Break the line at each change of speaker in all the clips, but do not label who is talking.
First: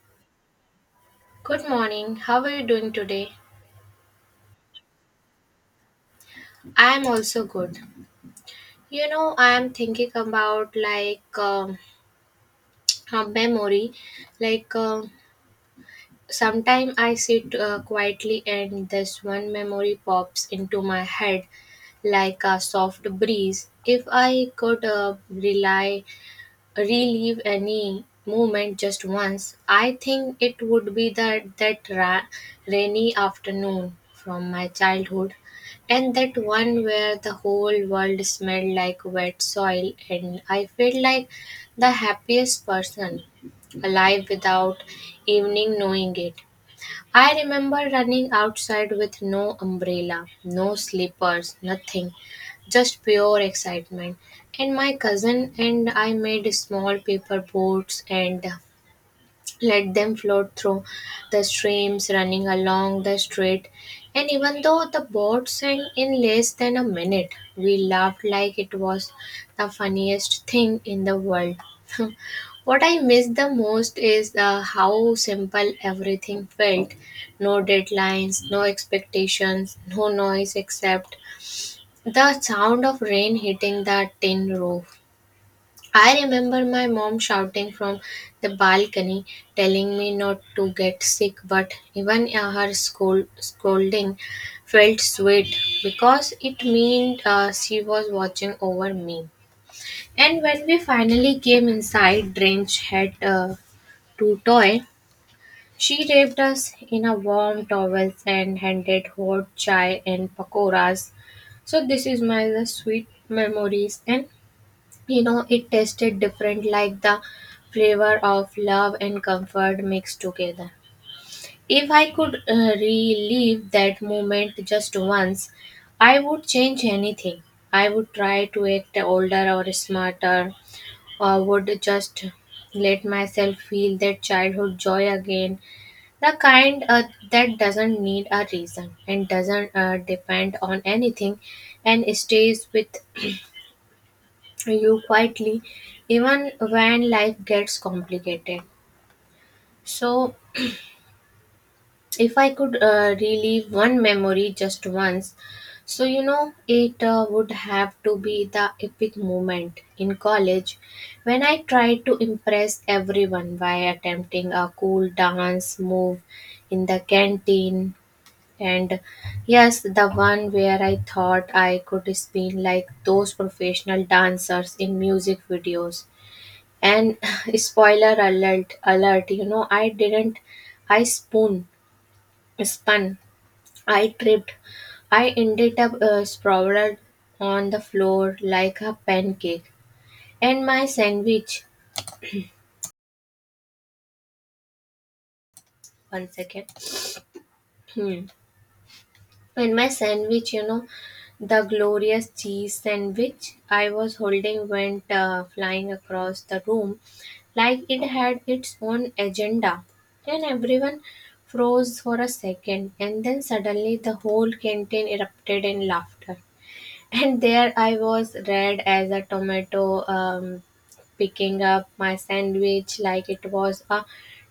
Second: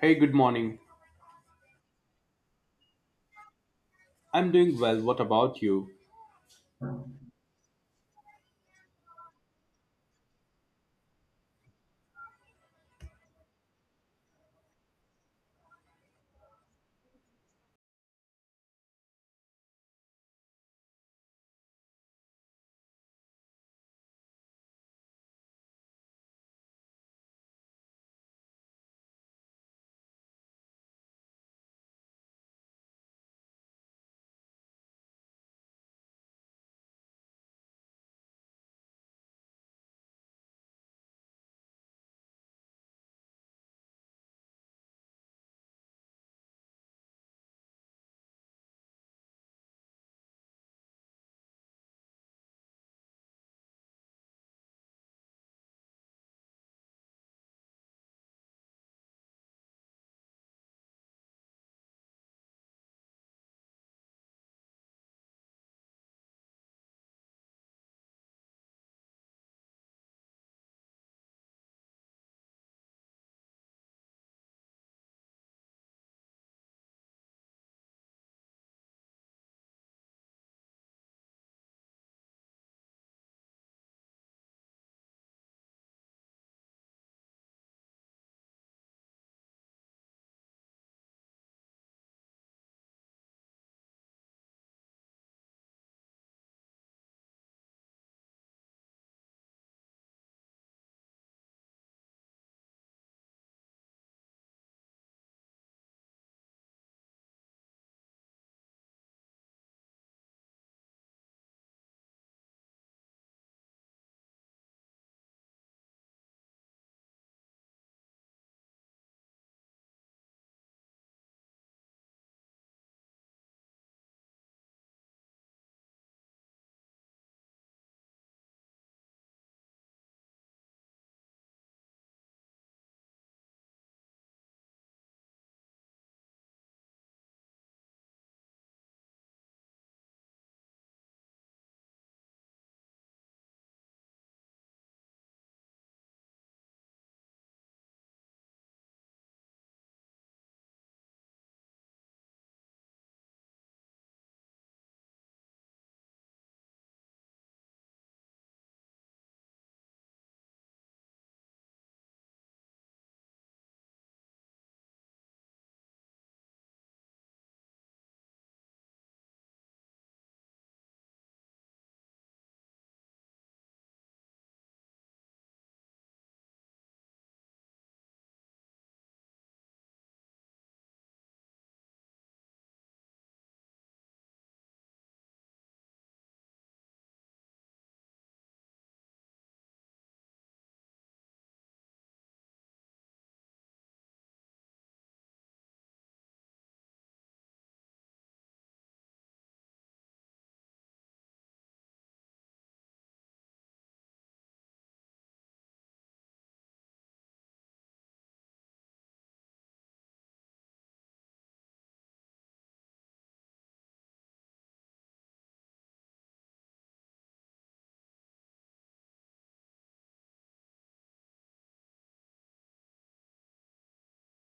Hey, good morning.
Good morning. How are you doing today?
I'm doing well. What about you?
I am also good. I am thinking about a memory. Like um Sometime I sit quietly and this one memory pops into my head like a soft breeze. If I could rely relive any moment just once, I think it would be that rainy afternoon from my childhood, and that one where the whole world smelled like wet soil, and I felt like the happiest person alive without evening knowing it. I remember running outside with no umbrella, no slippers, nothing, just pure excitement. And my cousin and I made small paper boats and let them float through the streams running along the street. And even though the boat sank in less than a minute, we laughed like it was the funniest thing in the world. What I miss the most is how simple everything felt. No deadlines, no expectations, no noise except the sound of rain hitting the tin roof. I remember my mom shouting from the balcony, telling me not to get sick, but even her scolding felt sweet because it meant she was watching over me. And when we finally came inside, drenched had to Toy, she wrapped us in a warm towel and handed hot chai and pakoras. So this is my the sweet memories, and you know it tasted different like the flavor of love and comfort mixed together. If I could relive that moment just once, I would change anything. I would try to act older or smarter, or would just let myself feel that childhood joy again. The kind that doesn't need a reason and doesn't depend on anything and stays with you quietly even when life gets complicated. So, if I could relive one memory just once, it would have to be the epic moment in college when I tried to impress everyone by attempting a cool dance move in the canteen. And yes, the one where I thought I could spin like those professional dancers in music videos. And spoiler alert, you know, I didn't, I spoon, spun, I tripped. I ended up sprawled on the floor like a pancake. And my sandwich, one second. Hmm. And my sandwich, you know, the glorious cheese sandwich I was holding went flying across the room like it had its own agenda. And everyone froze for a second, and then suddenly the whole canteen erupted in laughter. And there I was, red as a tomato, picking up my sandwich like it was a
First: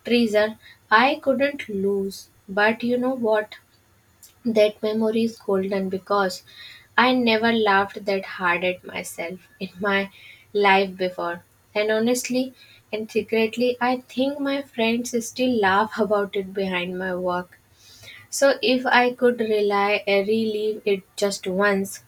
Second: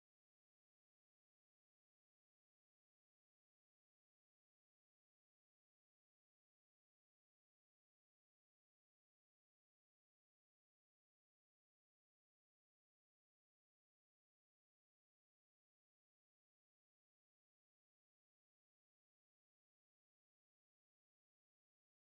treasure I couldn't lose. But you know what? That memory is golden because I never laughed that hard at myself in my life before. And honestly and secretly, I think my friends still laugh about it behind my work. So if I could rely relive it just once,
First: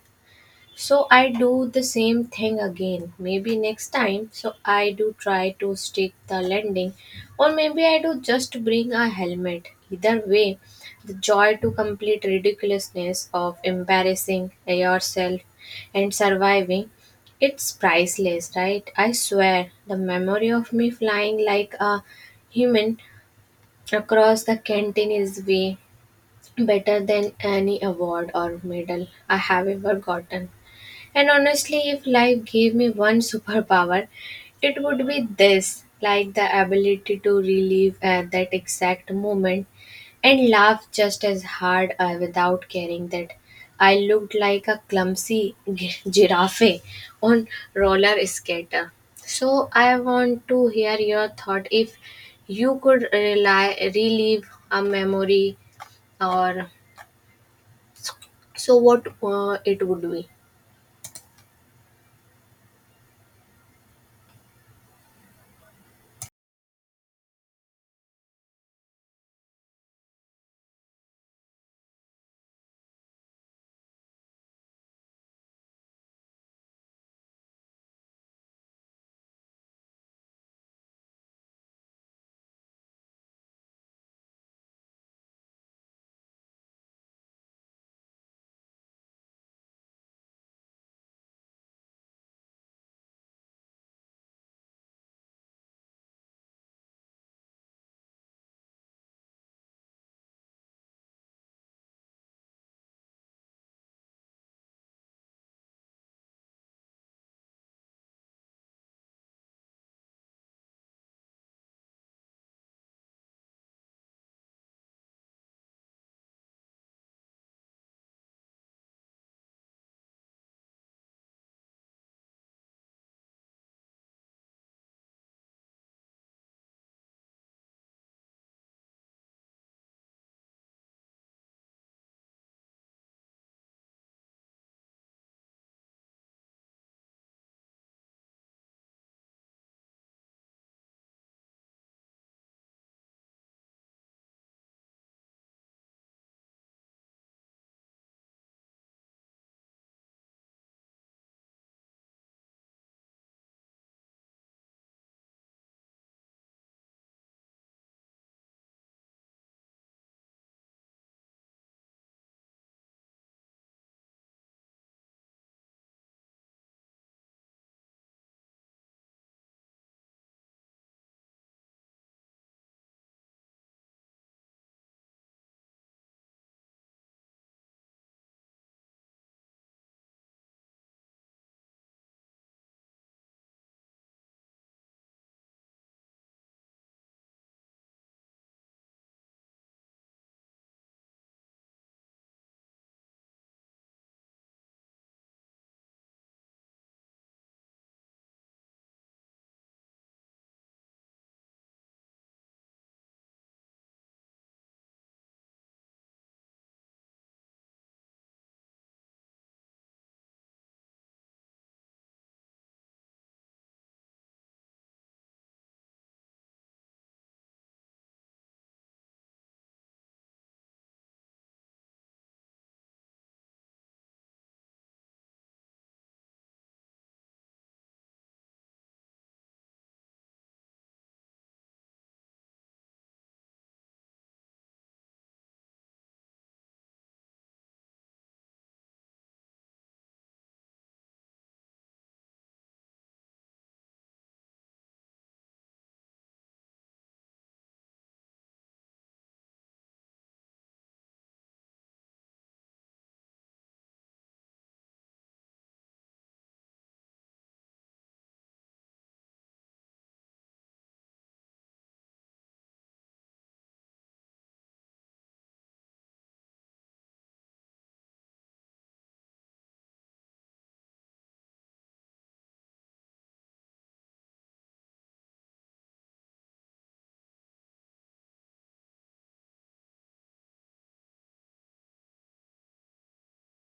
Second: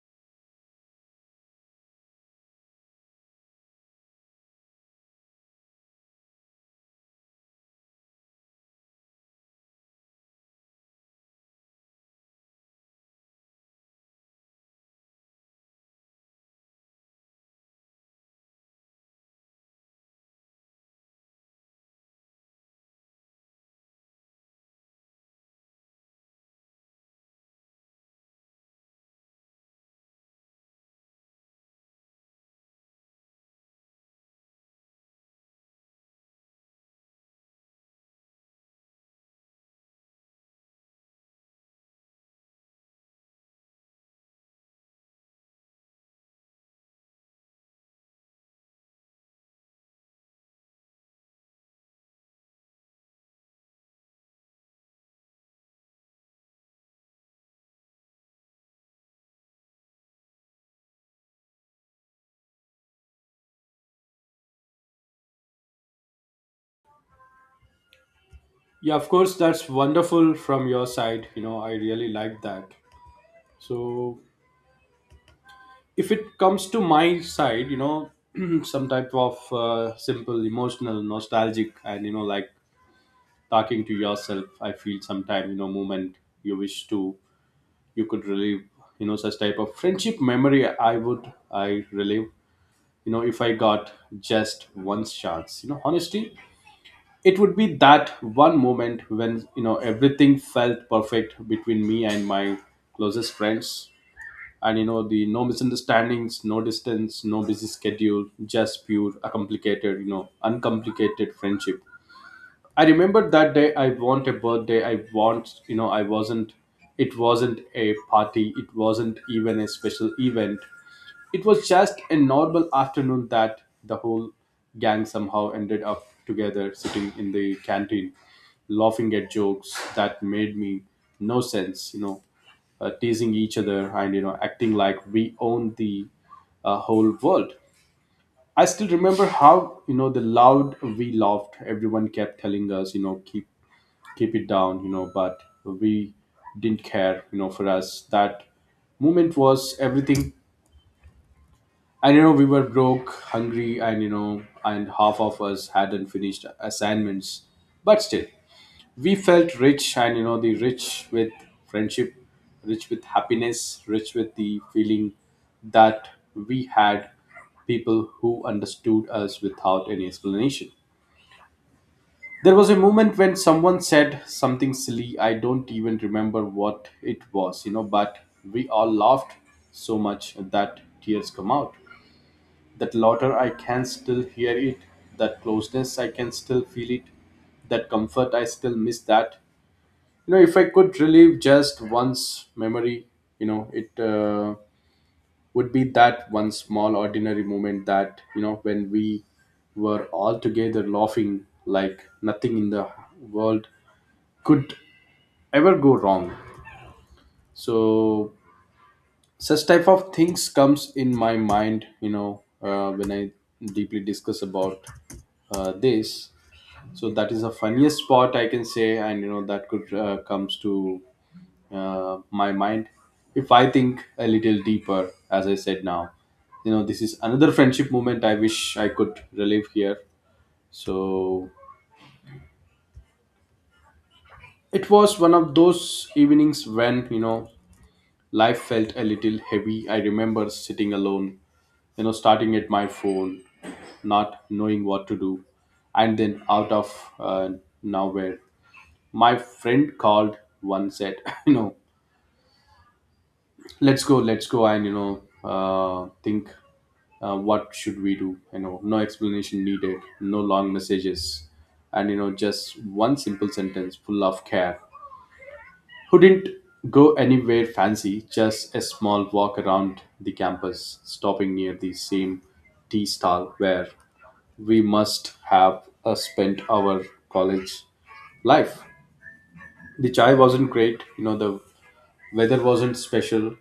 so I do the same thing again. Maybe next time so I do try to stick the landing, or maybe I do just bring a helmet. Either way, the joy to complete ridiculousness of embarrassing yourself and surviving, it's priceless, right? I swear, the memory of me flying like a human across the canteen is way better than any award or medal I have ever gotten. And honestly, if life gave me one superpower, it would be this, like the ability to relive at that exact moment and laugh just as hard without caring that I looked like a clumsy giraffe on roller skater. So, I want to hear your thought if you could relive a memory, or so what it would be.
Yeah, of course, that's wonderful from your side. You know, I really like that. So, if it comes to my side, you know, some type of simple, emotional, nostalgic, and you know, like talking to yourself, I feel sometime, you know, moment you wish to, you could relive, you know, such type of friendship memory. I relive, you know, if I got just one chance, you know, honesty it would be that one moment when you know everything felt perfect between me and my closest friends. And you know the no misunderstandings, no distance, no busy schedule, just pure a complicated, you know, uncomplicated friendship. I remember that day I want a birthday I want, you know, I wasn't it wasn't a party, it wasn't even a special event, it was just a normal afternoon that the whole gang somehow ended up together sitting in the canteen, laughing at jokes that made me no sense, you know, teasing each other and, you know, acting like we own the whole world. I still remember how, you know, the loud we laughed, everyone kept telling us, you know, keep it down, you know, but we didn't care, you know, for us. That moment was everything. And you know, we were broke, hungry, and you know, and half of us hadn't finished assignments. But still, we felt rich, and you know, the rich with friendship, rich with happiness, rich with the feeling that we had people who understood us without any explanation. There was a moment when someone said something silly. I don't even remember what it was, you know, but we all laughed so much that tears come out. That laughter I can still hear it, that closeness I can still feel it, that comfort I still miss that. You know, if I could relive just one's memory, you know, it would be that one small ordinary moment that, you know, when we were all together laughing like nothing in the world could ever go wrong. So such type of things comes in my mind, you know, when I deeply discuss about this. So that is the funniest part I can say, and you know that could comes to my mind if I think a little deeper. As I said now, you know, this is another friendship moment I wish I could relive here. So it was one of those evenings when, you know, life felt a little heavy. I remember sitting alone, you know, starting at my phone, not knowing what to do. And then out of nowhere, my friend called one said, you know, let's go and, you know, think what should we do. You know, no explanation needed, no long messages, and you know just one simple sentence full of care. Who didn't go anywhere fancy, just a small walk around the campus, stopping near the same tea stall where we must have spent our college life. The chai wasn't great, you know, the weather wasn't special,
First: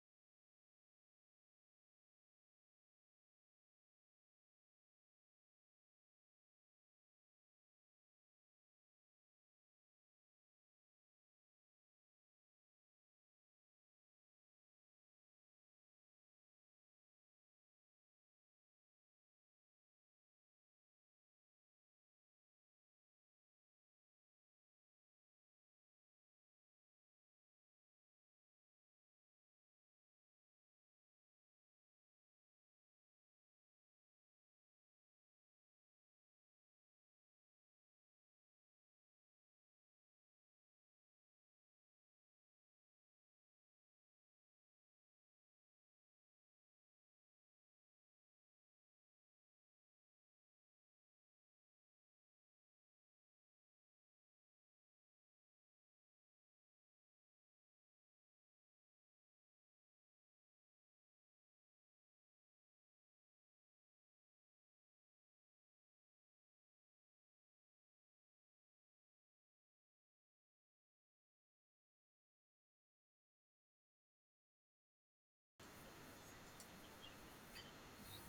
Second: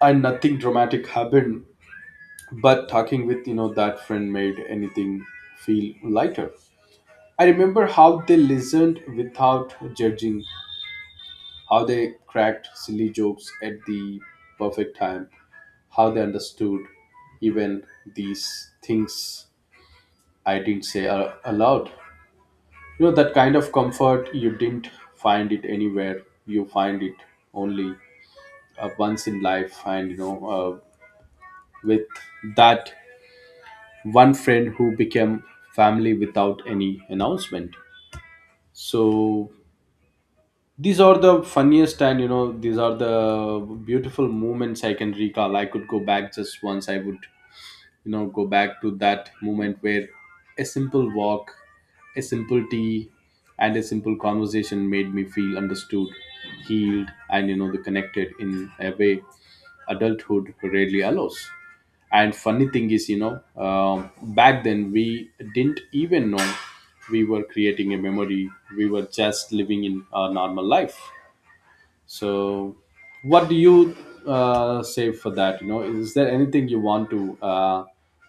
and nothing dramatic happened. But talking with, you know, that friend made anything feel lighter. I remember how they listened without judging, how they cracked silly jokes at the perfect time, how they understood even these things I didn't say are allowed. You know, that kind of comfort, you didn't find it anywhere. You find it only once in life. And, you know, with that one friend who became family without any announcement. So these are the funniest, and you know these are the beautiful moments I can recall. I could go back just once, I would, you know, go back to that moment where a simple walk, a simple tea, and a simple conversation made me feel understood, healed, and you know the connected in a way adulthood rarely allows. And funny thing is, you know, um, back then we didn't even know we were creating a memory, we were just living in a normal life. So, what do you say for that? You know, is there anything you want to uh,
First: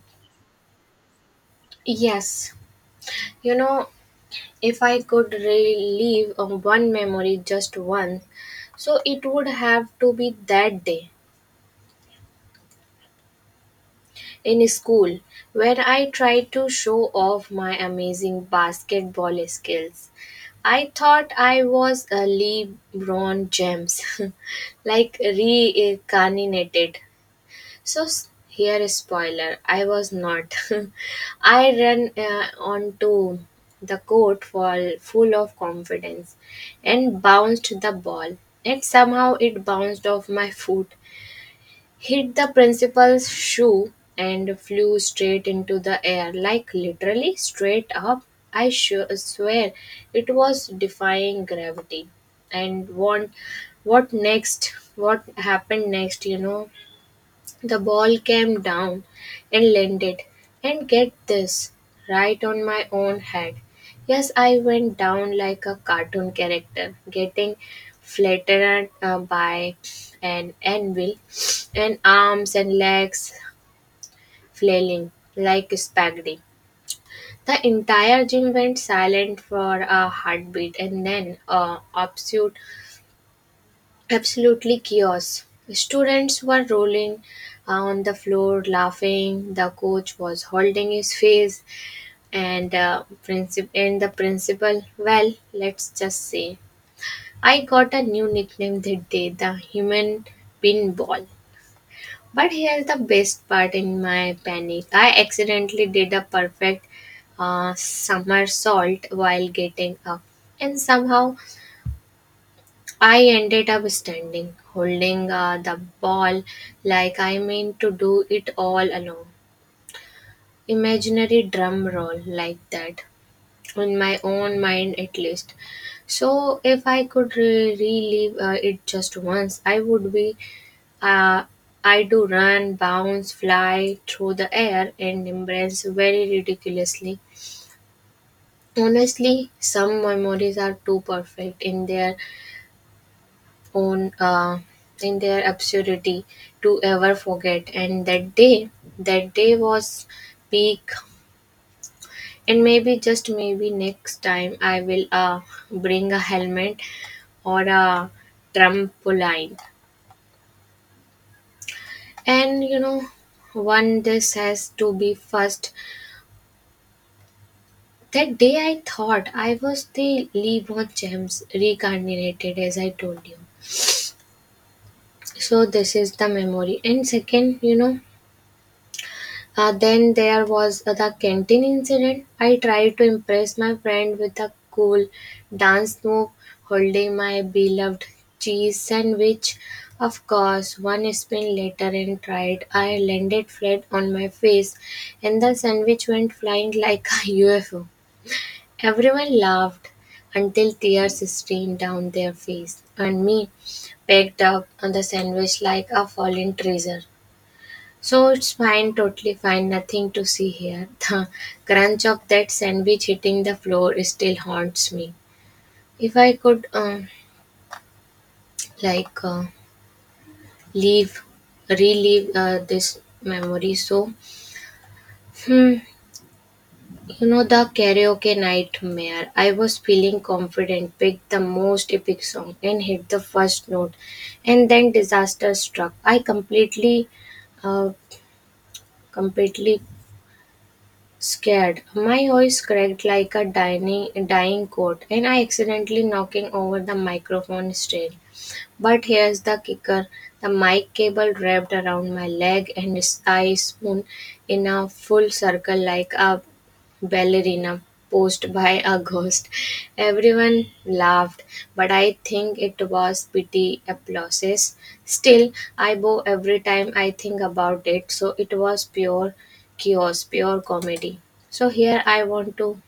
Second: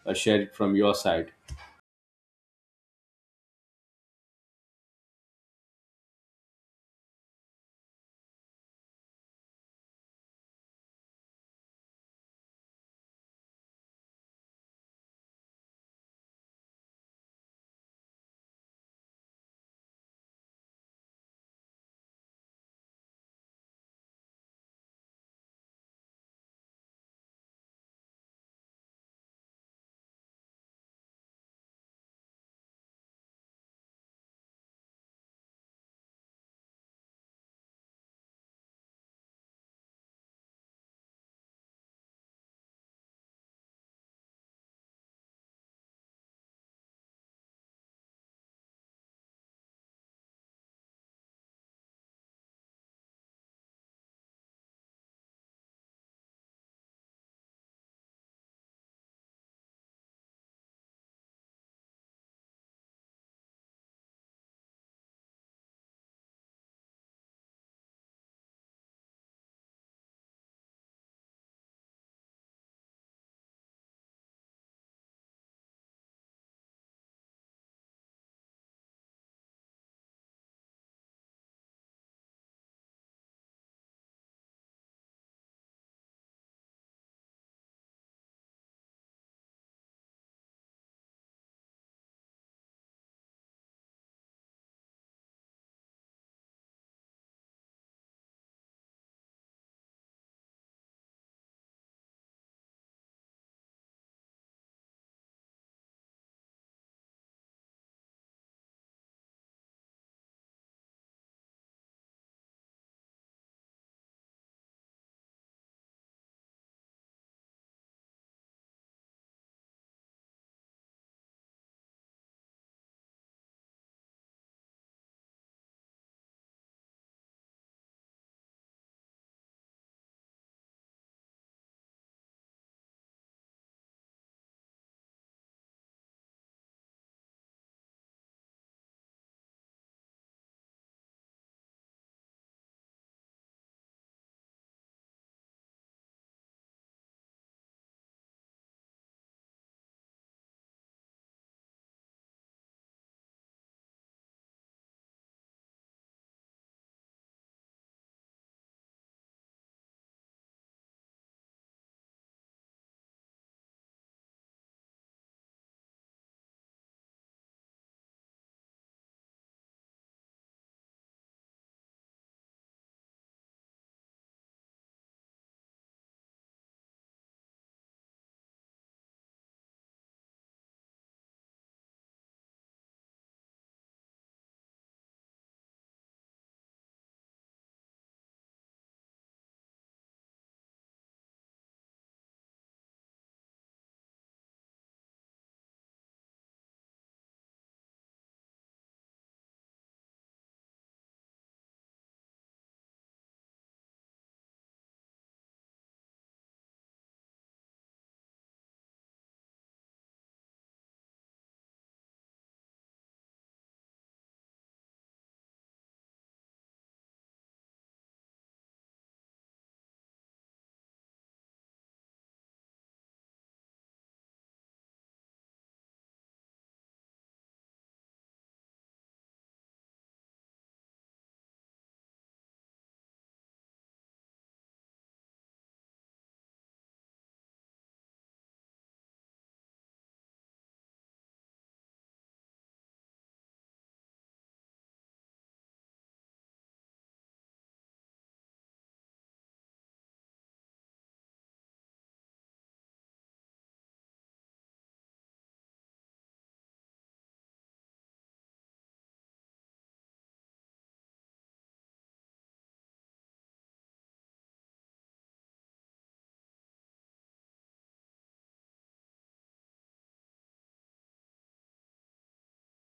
uh, share from your side?
Yes, you know, if I could relive on one memory, just one, so it would have to be that day in school where I tried to show off my amazing basketball skills. I thought I was a LeBron James, like reincarnated. Here is spoiler. I was not. I ran onto the court for full of confidence and bounced the ball. And somehow it bounced off my foot, hit the principal's shoe, and flew straight into the air, like literally straight up. I sure swear it was defying gravity. And what next? What happened next? You know, the ball came down and landed, and get this, right on my own head. Yes, I went down like a cartoon character, getting flattened by an anvil, and arms and legs flailing like spaghetti. The entire gym went silent for a heartbeat, and then a obscene absolutely chaos. Students were rolling on the floor laughing. The coach was holding his face, and and the principal, well, let's just say I got a new nickname that day, the human pinball. But here's the best part in my panic. I accidentally did a perfect somersault while getting up, and somehow I ended up standing, holding the ball like I meant to do it all along. Imaginary drum roll like that, in my own mind at least. So, if I could relive it just once, I would be. Uh, I do run, bounce, fly through the air, and embrace very ridiculously. Honestly, some memories are too perfect in their own in their absurdity to ever forget. And that day was peak. And maybe, just maybe, next time I will bring a helmet or a trampoline. And you know, one, this has to be first, that day I thought I was the LeBron James reincarnated, as I told you, so this is the memory. And second, you know, then there was the canteen incident. I tried to impress my friend with a cool dance move, holding my beloved cheese sandwich. Of course, one spin later and tried, I landed flat on my face, and the sandwich went flying like a UFO. Everyone laughed until tears streamed down their face, and me packed up on the sandwich like a fallen treasure. So it's fine, totally fine, nothing to see here. The crunch of that sandwich hitting the floor still haunts me. If I could, like, uh, leave, relive this memory, so, hmm, you know, the karaoke nightmare. I was feeling confident, picked the most epic song, and hit the first note, and then disaster struck. I uh, completely scared, my voice cracked like a dying goat, and I accidentally knocking over the microphone stand. But here's the kicker: the mic cable wrapped around my leg, and I spun in a full circle like a ballerina posed by a ghost. Everyone laughed, but I think it was pity applause. Still, I bow every time I think about it, so it was pure chaos, pure comedy. So here I want to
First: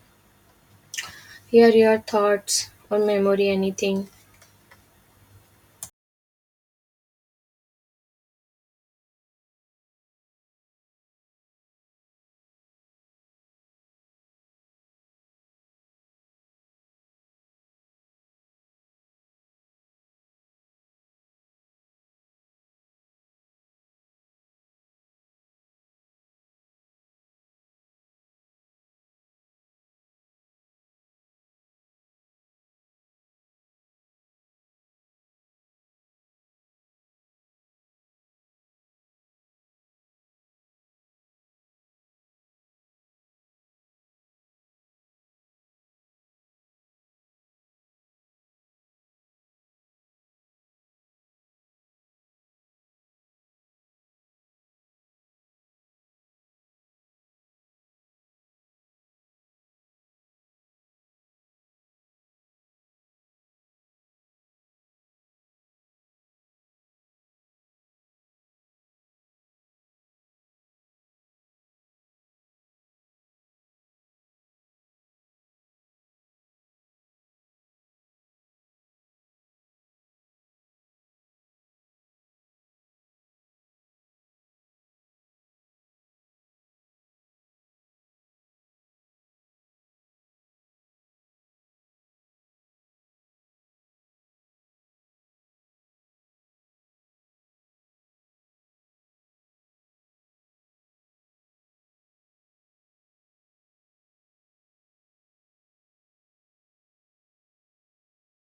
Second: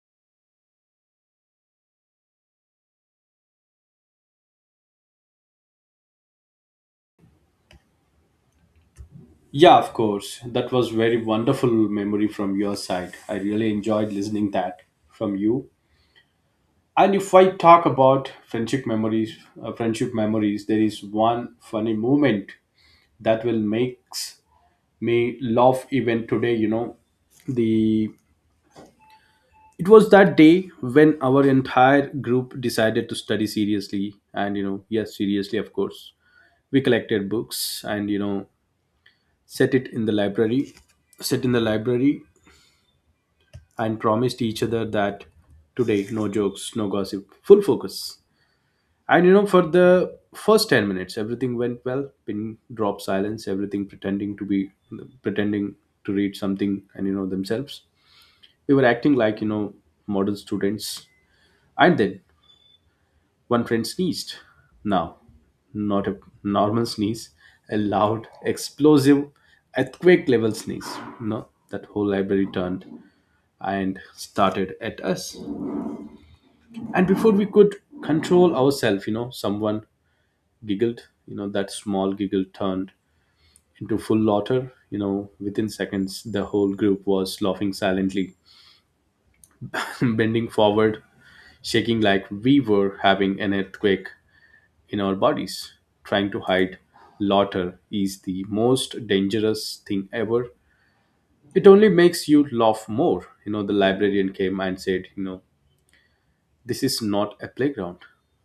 hear your thoughts or memory anything.
Yeah, of course. That was very wonderful memory from your side. I really enjoyed listening that from you. And if I talk about friendship memories, there is one funny moment that will makes me laugh even today. You know, the it was that day when our entire group decided to study seriously, and you know, yes, seriously, of course. We collected books and, you know, set it in the library sit in the library and promised each other that today no jokes, no gossip, full focus. And you know, for the first 10 minutes everything went well, pin drop silence, everything pretending to read something, and you know themselves we were acting like, you know, model students. And then one friend sneezed. Now, not a normal sneeze, a loud, explosive, earthquake level sneeze. No, that whole library turned and started at us. And before we could control ourselves, you know, someone giggled. You know, that small giggle turned into full laughter. You know, within seconds, the whole group was laughing silently, bending forward, shaking like we were having an earthquake in our bodies. Trying to hide laughter is the most dangerous thing ever. It only makes you laugh more. You know, the librarian came and said, you know, this is not a playground.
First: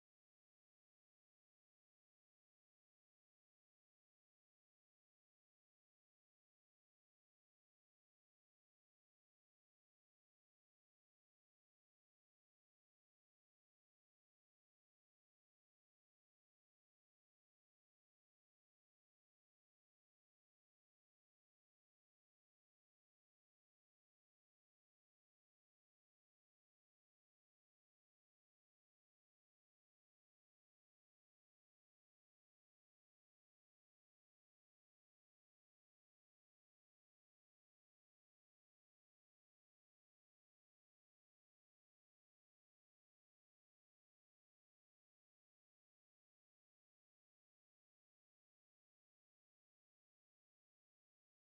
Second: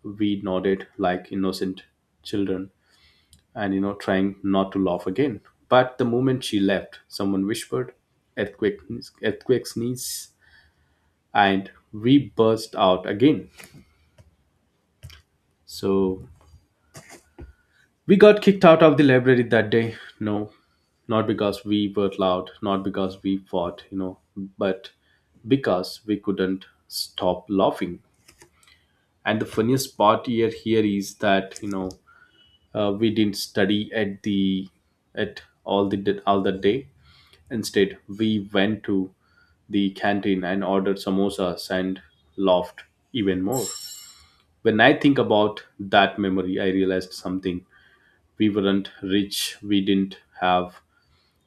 We nodded like innocent children and, you know, trying not to laugh again. But the moment she left, someone whispered, earthquake, earthquake sneeze, and we burst out again. So we got kicked out of the library that day. No, not because we were loud, not because we fought, you know, but because we couldn't stop laughing. And the funniest part here is that, you know, we didn't study at the at all the day. Instead, we went to the canteen and ordered samosas and laughed even more. When I think about that memory, I realized something: we weren't rich, we didn't have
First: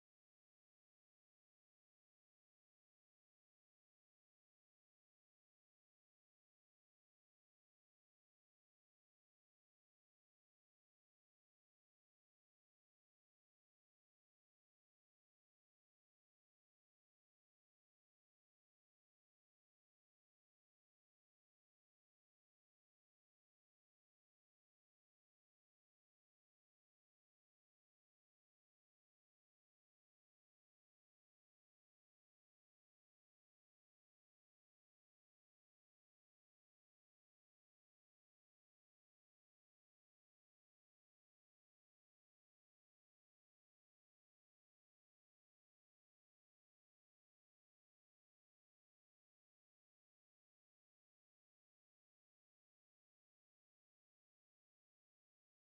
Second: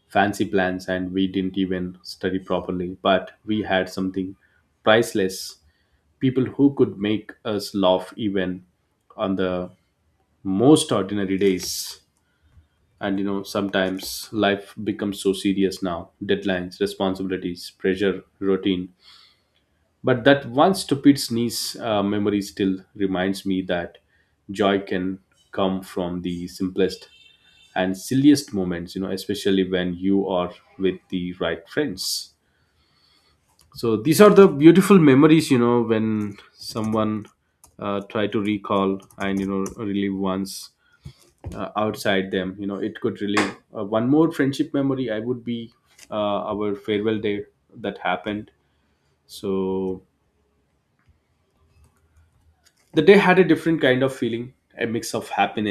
fancy plans, and we didn't even study properly, but we had something priceless, people who could make us laugh even on the most ordinary days. And you know, sometimes life becomes so serious now, deadlines, responsibilities, pressure, routine, but that one stupid sneeze memory still reminds me that joy can come from the simplest and silliest moments, you know, especially when you are with the right friends. So these are the beautiful memories, you know, when someone try to recall and you know relive once outside them, you know, it could relive one more friendship memory. I would be uh, our farewell day that happened. So the day had a different kind of feeling, a mix of happiness,